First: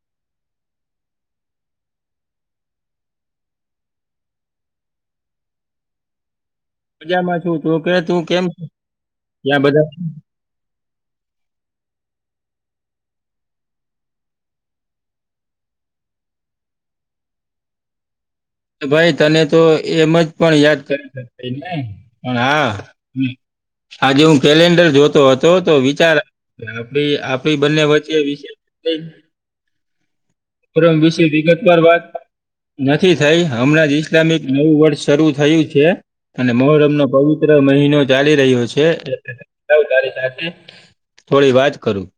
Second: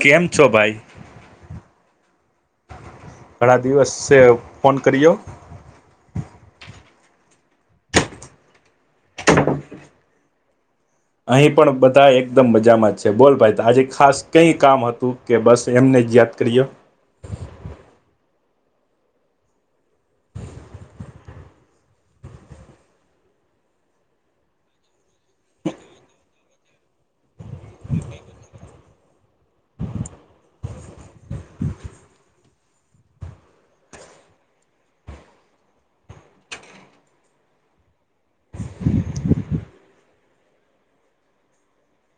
કેમ છો ભાઈ? ઘણા દિવસે ફોન કર્યો. મજા માં છું, તું કે તું કેમ ત્યાં બધા અહીં પણ બધા એકદમ મજામાં જ છે, બોલ ભાઈ આજે ખાસ કઈ કામ હતું? કે બસ એમને જ યાદ કરી્યો? ભાઈ તને તો એમ જ પણ યાદ કરી શક ને પણ, હા આજે હું કેલેન્ડર જોતો હતો, તો વિચાર આપડી ભ બંને વચ્ચે વિશે મ વિશે વિગતવાર વાત નથી. થઈ, હમણાં જ ઈસ્લામિક નવું વર્ષ શરૂુ થયું છે. અને મોરમ નો પવિત્ર મહિનો ચાલી રહ્યો છે, સાથે થોડી વાત કરું.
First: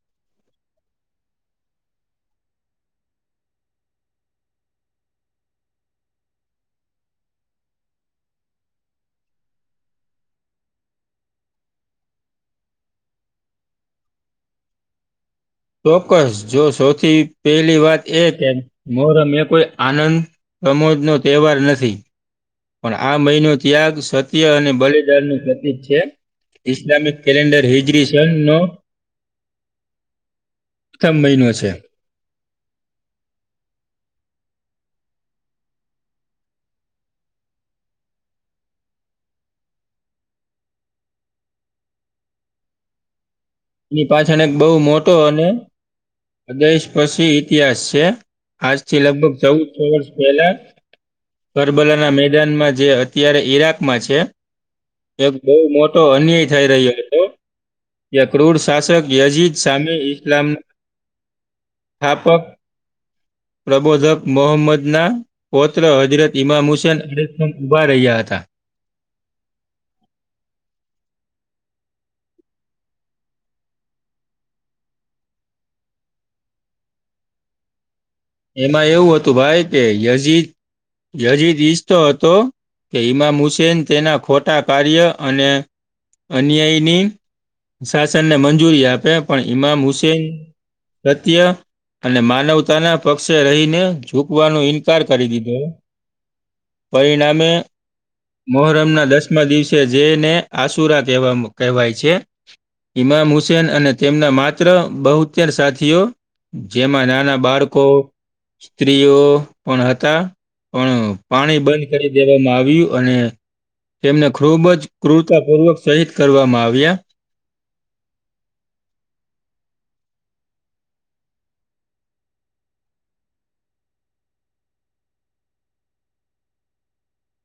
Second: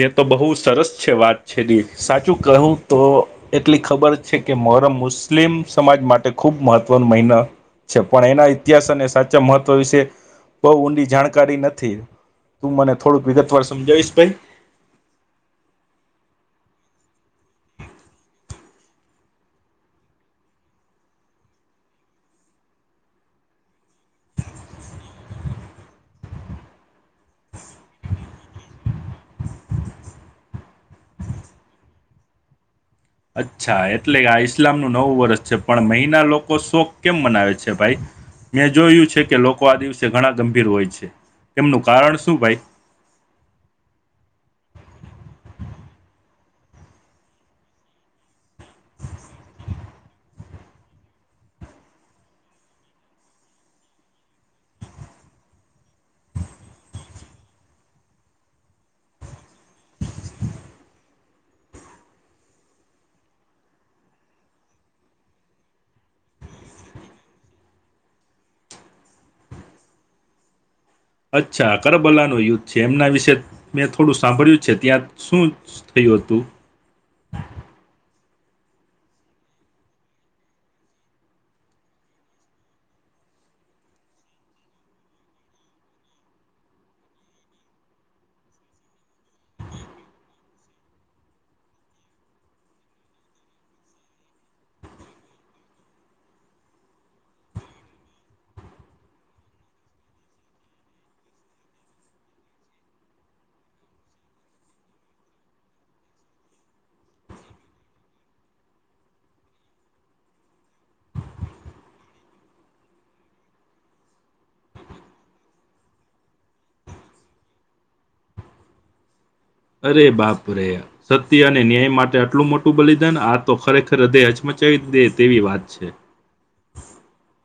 તે તો બહુ સરસ છે, વાત છે, દ સાચું કહું તો એટલી ખબર છે કે, મોહરમ મુસ્લિમ સમાજ માટે ખૂબ મહત્વનો મહિનો છે પણ, એના ઇતિહાસ અને સાચા મહત્વ વિશે બહુ ઊંડી જાણકારી નથી. તું મને થોડુંક વિગતવાર સમજાવીશ ભાઈ. ચોક્કસ જો સૌથી પહેલી વાત એ કે મોર એ કોઈ આનંદ પ્રમોજનો તહેવાર નથી. પણ, આ મહિનો ત્યાગ સત્ય અને બલિદાન નું પ્રતિક છે. ઇસ્લામિક કેલેન્ડર હિજરી છે નો. [inaudible] પ્રથમ મહિનો છે. અચ્છા એટલે આ ઈસ્લામનું નવું વર્ષ છે પણ, મહિના લોકો શોખ કેમ મનાવે છે? ભાઈ. મેં જોયું છે કે, લોકો આ દિવસે ઘણા ગંભીર હોય છે, તેમનું કારણ શું ભાઈ? એની પાછળ એક બહુ મોટો અને દેશ પછી ઇતિહાસ છે, આજ થી લગભગ ચૌદ છ વર્ષ પહેલા કરબલાના મેદાનમાં જે અત્યારે ઈરાકમાં છે. એક બહુ મોટો અન્યાય થઈ રહ્યો છે. યક્રૂર શાસક યજીત શામે ઈસ્લામ, સ્થાપક પ્રબોધક મોહમ્મદના. પૌત્ર હજરત ઈમામ હુસેન [inaudible] ઊભા રહ્યા હતા. અચ્છા કરબલા નું યુદ્ધ છે એમના વિશે મેં થોડું સાંભળ્યું છે ત્યાં શું. થયુ હતું. એમાં એવું હતું ભાઈ કે યજી યજીદ ઈશતો હતો. કે ઈમામ હુસેૈન તેના ખોટા કાર્ય અને અન્યાયની, શાસનને મંજૂરી આપે પણ ઈમામ હુસેન, સત્ય અને માનવતાના, પક્ષે રહીને ઝૂકવાનો ઈન્કાર કરી દીધો. પરિણામે, મોહરમ ના દસમા દિવસે જેને આસુરા કહેવા કહેવાય છે. ઈમામ હુસેન અને તેમના માત્ર બહુતેર સાથીઓ, જેમાં નાના બાળકો, સ્ત્રીઓ પણ હતા. પણ પાણી બંધ કરી દેવામાં આવ્યું અને, તેમને ખુબ જ ક્રૂરતાપૂર્વક શહીત કરવામાં આવ્યા. અરે બાપ રે, સત્ય અને ન્યાય માટે આટલું મોટું બલિદાન આ તો ખરેખર હૃદય હચમચાવી દે તેવી વાત છે.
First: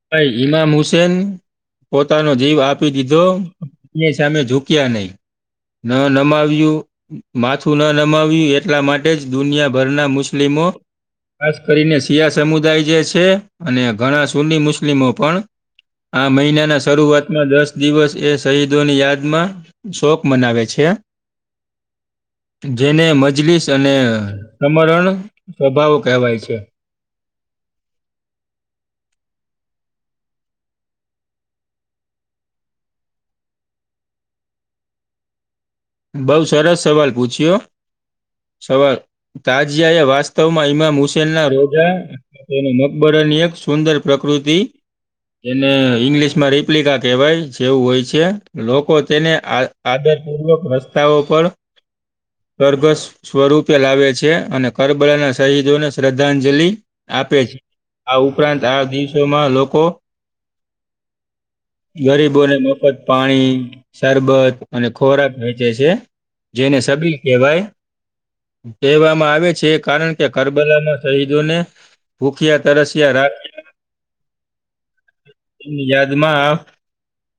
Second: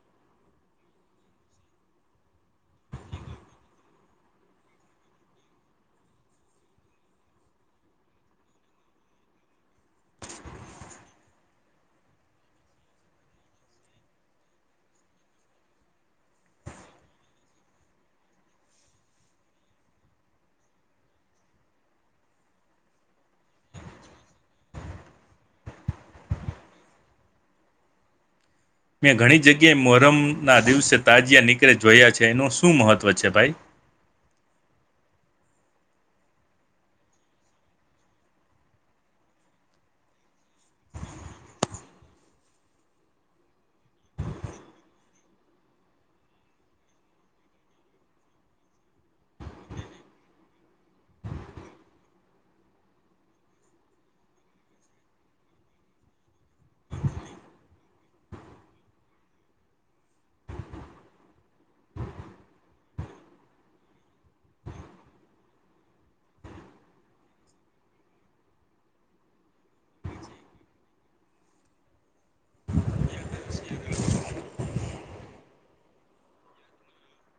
ભાઈ ઇમામ હુસેન, પોતાનો જીવ આપી દીધો, એની સામે ઝુક્યા નહી. ન નમા આવ્યું. માથું ન નમાવ્યું એટલા માટે જ દુનિયાભરના મુસ્લિમો, ખાસ કરીને શિયા સમુદાય જે છે અને ઘણા સુની મુસ્લિમો પણ, આ મહિનાના શરૂઆતમાં દસ દિવસ એ શહીદોની યાદમાં, શોક મનાવે છે. જેને મજલીસ અને સમરણ સ્વભાવ કહેવાય છે. મેં ઘણી જગ્યાએ મોહરમ ના દિવસે તાજીયા નીકળે જોયા છે એનું શું મહત્વ છે ભાઈ, બઉ સરસ સવાલ પૂછ્યો સવાલ, તાજિયા એ વાસ્તવમાં ઈમામ હુસેન ના રોજા, તે મકબરની એક સુંદર પ્રકૃતિ એને ઈંગ્લિશમાં રિપ્લિકા કહેવાય જેવું હોય છે. લોકો તેને આ આદરપૂર્વક રસ્તાઓ પર- કરગસ સ્વરૂપે લાવે છે અને કરબળના શહીદોને શ્રદ્ધાંજલિ, આપે છે આ ઉપરાંત આ દિવસોમાં લોકો- ગરીબોને મફત પાણી સરબત અને ખોરાક જે છે જેને સબી કહેવાય. કહેવામાં આવે છે કારણ કે કરબલામાં શહીદોને, ભૂખિયા તરસિયા રાખી ન [inaudible] યાદમાં,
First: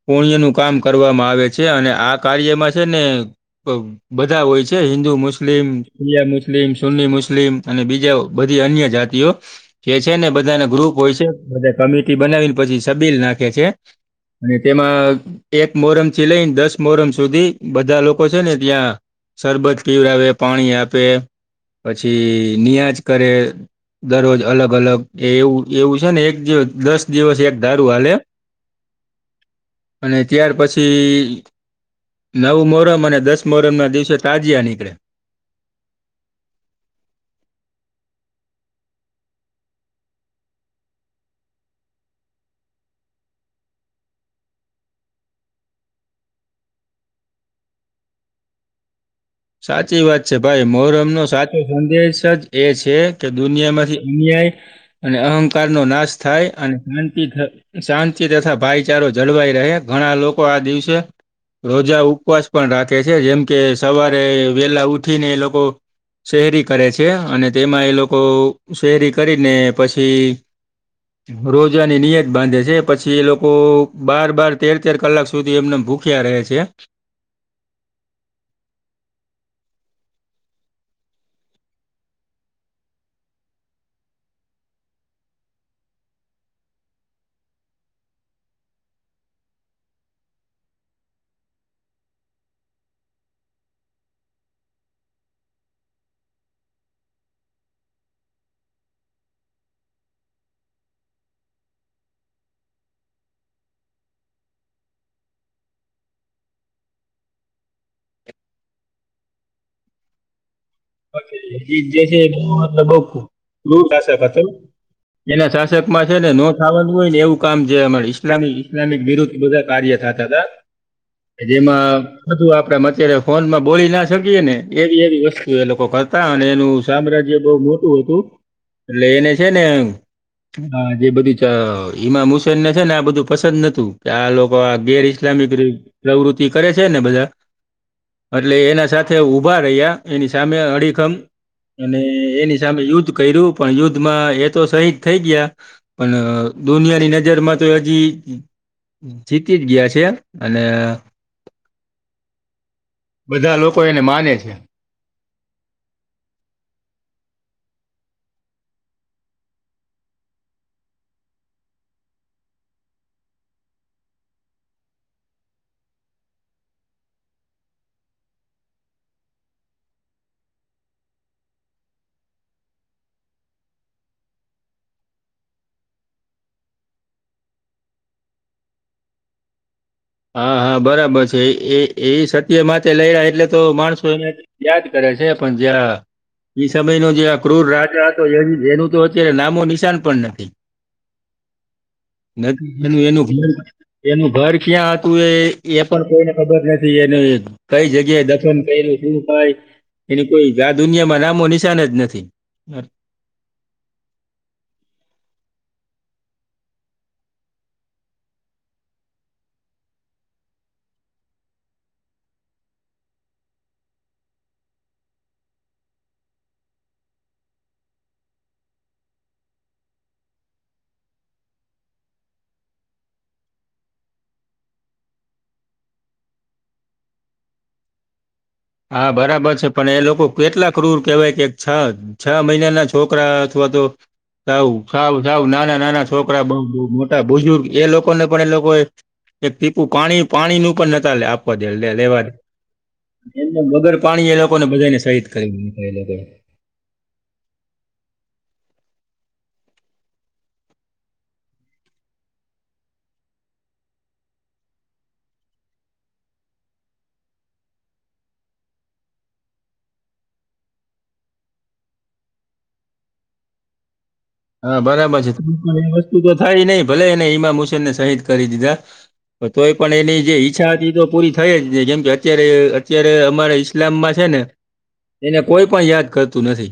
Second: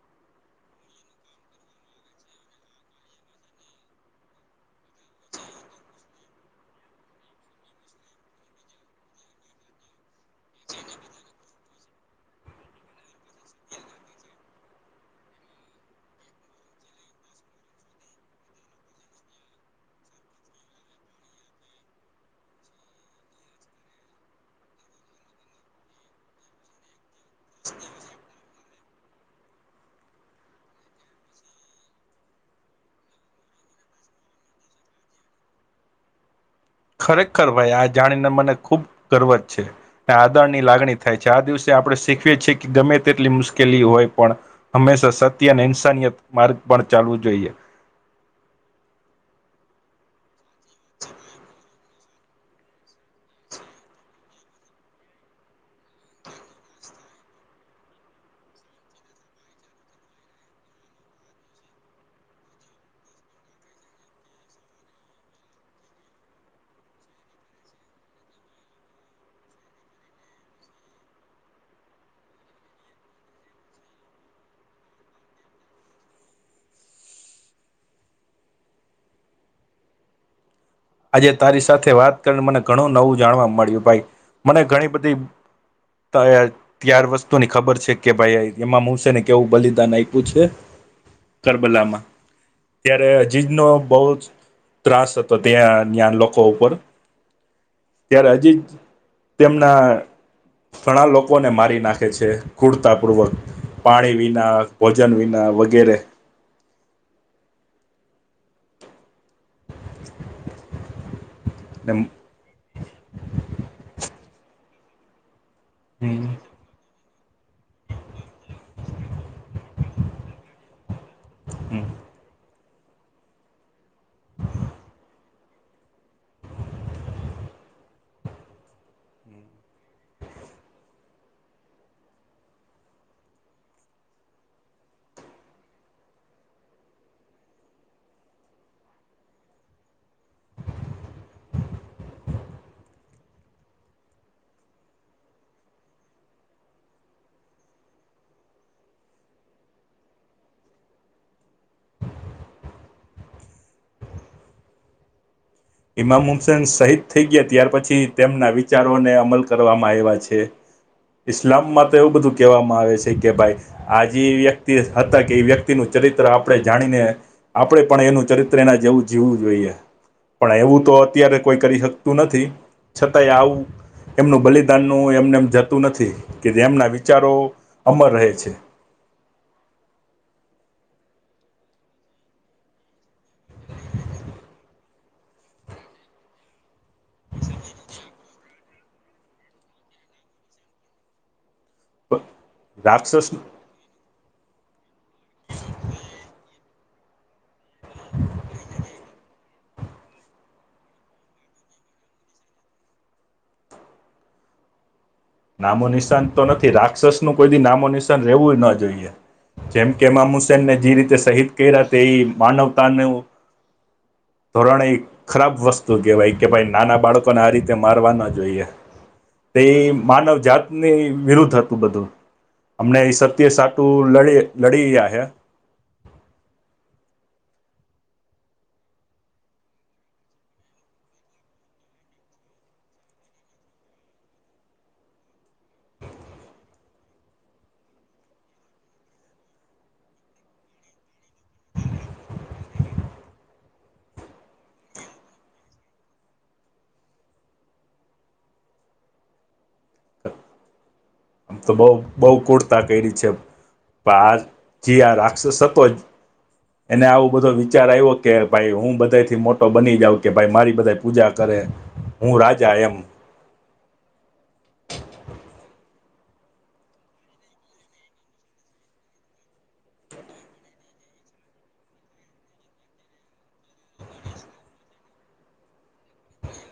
પુણ્ય નું કામ કરવામાં આવે છે અને આ કાર્યમાં છે- ને, બધા હોય છે હિન્દુ મુસ્લિમ સિયા, મુસ્લિમ સુન્ની મુસ્લિમ અને બીજા, બધી અન્ય જાતિઓ, કે જે છે ને બધાને ગ્રુપ હોય છે બધ કમિટી બનાવીને પછી સબીલ નાખે છે, અને તેમાં એક મોહરમ થી લઈને દસ મોહરમ સુધી. બધા લોકો છે ને ત્યાં, સરરબત પીવડાવે પાણી આપે. પછી નિયાજ કરે. દરરોજ અલગ અલગ એ એવું એવું છે ને એક દસ દિવસ એક દારૂ હાલે [inaudible] અને ત્યાર પછી નવું મોરમ અને દસ મોરમ ના દિવસે તાજયા નીકળે. ખરેખર ભાઈ આ જાણીને મને ખુબ ગર્વ જ છે. આદરણ ની લાગણી થાય છે આ દિવસે આપણે શીખીએ છીએ કે ગમે તેટલી મુશ્કેલી હોય પણ હંમેશા સત્ય અને ઇન્સાનયત માર્ગ પણ ચાલવું જોઈએ. સાચી વાત છે ભાઈ મોર એમનો સાચો સંદેશ જ એ છે કે દુનિયા માંથી અન્યાય અને અહંકાર નો નાશ થાય અને શાંતિબનૈ શાંતિ તથા ભાઈચારો જળવાઈ રહે ઘણા લોકો આ દિવસે રોજા ઉપવાસ પણ રાખે છે જેમ કે સવારે વેલા ઉઠીને એ લોકો શહેરી કરે છે અને તેમાં એ લોકો શહેરી કરીને પછી જ [inaudible] રોજાની નિયત બાંધે છે પછી એ લોકો બાર બાર તેર તેર કલાક સુધી એમને ભૂખ ક્યાં રહે છે? આજે તારી સાથે વાત કરીને મને ઘણું નવું જાણવા મળ્યું ભાઈ, મને ઘણી બધી ત [unintelligible] ત્યાર વસ્તુ ની ખબર છે કે ભાઈ એમાંમ હશે ને કેવું બલિદાન આપ્યું છે. કરબલામાં, ત્યારે હજીજ નો બહુ જ ત્રાસ હતો. ત્યાં જ્ઞાન લોકો ઉપર ત્યારે હજી તેમના ઘણા લોકોને મારી નાખે છે કૂરતાપૂર્વક. પાણી વિના ભોજન વિના વગેરે. [inaudible] જે છેત બ એના [unintelligible] માં છે ને નો થાવાનું હોય ને એવું કામ છે ઈસ્લામિક ઈસ્લામિક વિરુદ્ધ બધા કાર્ય થતા હતા. જેમાં બધું આપડે અત્યારે ફોનમાં બોલી ના શકીએે ને, એવી એવી વસ્તુ એ લોકો કર હતા અને એનું સામ્રાજ્ય બહ મોટું હતું, એટલે એને છે ને હા જે બધું ઈમામ હુસેનને છે ને આ બધું પસંદ નતું, કે આ લોકો આ ઘેરી ઇસ્લામિક પ્રવૃત્તિ કરે છે ને બધા. એટલે એના સાથે ઉભા રહ્યા એની સામે અડી મ અને એની સામે યુદ્ધ કર્યું પણ યુદ્ધમાં એ તો સહીજ થઈ ગયા. પણ દુનિયાની નજરમાં તો હજી જીતી જ ગયા છે, અને બધા લોકો એને માને છે. ઈમામ હુમસેન શહીદ થઈ ગયા ત્યાર પછી તેમના વિચારોને અમલ કરવામાં આવ્યા છે. ઇસ્લામમાં તો એવું બધું કહેવામાં આવે છે કે ભાઈ. આ જે વ્યક્તિ હતા કે એ વ્યક્તિનું ચરિત્ર આપણે જાણીને આપણે પણ એનું ચરિત્ર એના જેવું જીવું જોઈએ. પણ એવું તો અત્યારે કોઈ કરી શકતું નથી, છતાંય આવું એમનું બલિદાનનું એમને એમ જતું નથી, કે જે એમના વિચારો અમર રહે છે. હા હા બરાબર છે એ એ સત્ય માટે લઈ રહ એટલે તો માણસો એને યાદ કરે છે પણ જ્યાં એઈ સમય ન જે આ ક્રૂર રાજા હતો એ એનું તો અત્યારે નામો નિશાન પણ નથી. નથી એનું એનું રાક્ષસ ઘ એનું ઘર ક્યાં [unintelligible] એ પણ કોઈને ખબર નથી એને કઈ જગ્યાએ દર્શન કયરુ શું થાય એની કોઈ આ દુનિયામાં નામો નિશાન જ નથી નામો નિશાન તો નથી રાક્ષસનું કોઈ દિ નામો નિશાન રહેવું ન જોઈએ જેમ કેમામ હુસેનને જે રીતે શહીદ કર્યા તે એ માનવતાનું ધોરણે ખરાબ વસ્તુ કહેવાય કે ભાઈ નાના બાળકોને આ રીતે મારવા ના જોઈએ તે માનવ જાતની વિરુદ્ધ હતું બધું અમણે સત્ય સાટું લડી લડી રહયા હે હા બરાબર છે, પણ એ લોકો કેટલા ક્રૂર કેહેવાય કે છ છ મહિનાના છોકરા અથવા તો સાવ સાવ સાવ નાના નાના છોકરા બ મોટા બુજુર્ગ એ લોકોને પણ એ લોકોએ એક ટીપું પાણી પાણી નું પણ નતા આપવા દે લે લેવા દે એમને વગર પાણી એ લોકોને બધાને શહીદ કરી દે એ લોકોએ આમ તો બો બો કુર્તા કયરી છે. બાર જે આ રાક્ષસ હતો એને આવો બધો વિચાર આવ્યો કે ભાઈ હું બધાથી મોટો બની જાઉં કે ભાઈ મારી બધે પૂજા કરે હું રાજા એમ હ બરાબર છે, [unintelligible] એ વસ્તુ તો થાય ને ભલે એને હઈમામ હુસેન ને શહીદ કરી દીધા તોય પણ એની જે ઈચ્છા હતી એ તો પૂરી થઈ જ જેમ કે અત્યારે અત્યારે અમારે લામ્બા છે, ને એને કોઈ પણ યાદ કરતું નથી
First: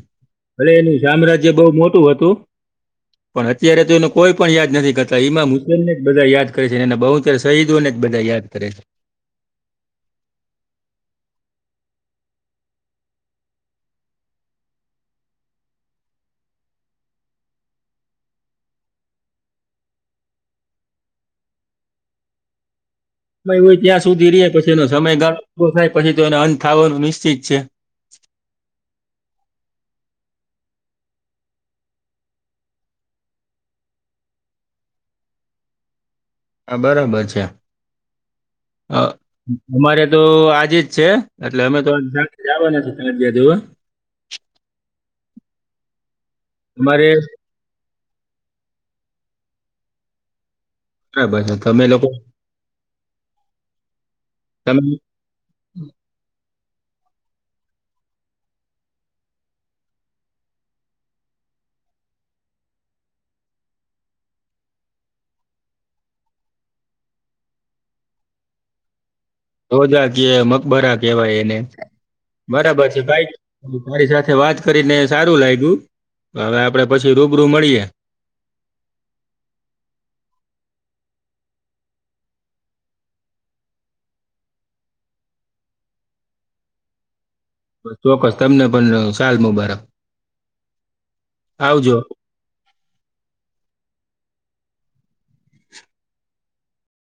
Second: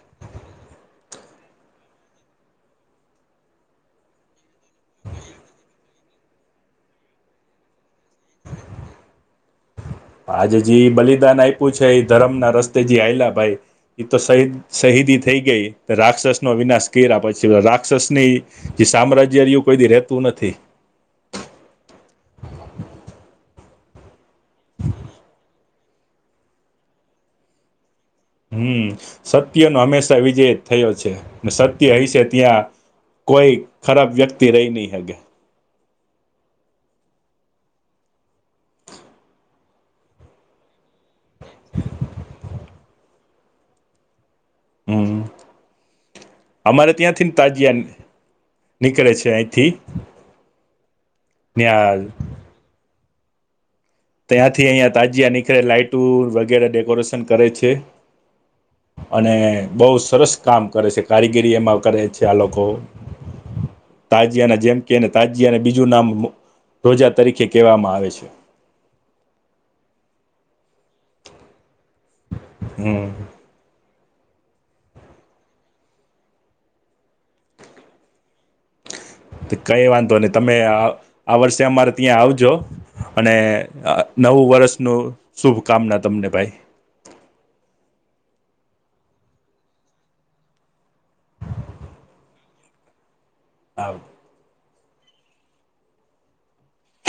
ભલે એનું સામ્રાજ્ય બો મોટું હતું પણ અત્યારે તો એને કોઈ પણ યાદ નથી કરતા ઈમામુસ્લમ ને જ બધા યાદ કરે છે, અને બહાદુર શહીદોને જ બધા યાદ કરે આજે જે બલિદાન આપ્યું છે, ધરમ ના રસ્તે જે હાલ્યા ભાઈ એ તો શહીદ શહીદી થઈ ગઈ રાક્ષસનો વિનાશ કર્યા પછી રાક્ષસની જે સામ્રાજ્ય રયુ કોઈનું રેતું નથી સમય હોય ત્યાં સુધી રે પછીનો સમયગાળો પૂરો થાય પછી તો એનો અંત થવાનો નિશ્ચિત છે. હમ સત્યનો હંમેશા વિજય થયો છે, સત્ય હયસે ત્યાં કોઈ ખરાબ વ્યક્તિ રહી ની હગે હા બરાબર છે, અ અમારે તો આજે જ છે, અટલે અમે તો જાવાના છે [unintelligible] જોવા હમ્મ અમારે ત્યાંથીને તા જેમ નીકળે છે, અહીંથી બરાબર તમે ત્યાં લોકો ત્યાંથી તમે અહીંયા તાજીયા નીકળે લાઈટું વગેરે ડેકોરેશન કરે છે. અને બો સરસ કામ કરે છે, કારીગીરી એમાં કરે છે, આ લોકો હમ્મ તાજીયાના જેમ કે ને તાજીયાનું બીજું નામ રોજા તરીકે કહેવામાં આવે છે. રોજા કે મકબરા કહેવાય એને બરાબર છે, હમ ભાઈ તારી સાથે વાત કરીને સારું લાગ્યું હવે આપડે પછી રૂબરૂ મળીએે તે કઈ વાંધો નહી તમે આ વર્ષે અમારે ત્યાં આવજો અને નવું વર્ષનું શુભકામના તમને ભાઈ ચોક્કસ તમને પણ સાલ મુબારક આવજો આવ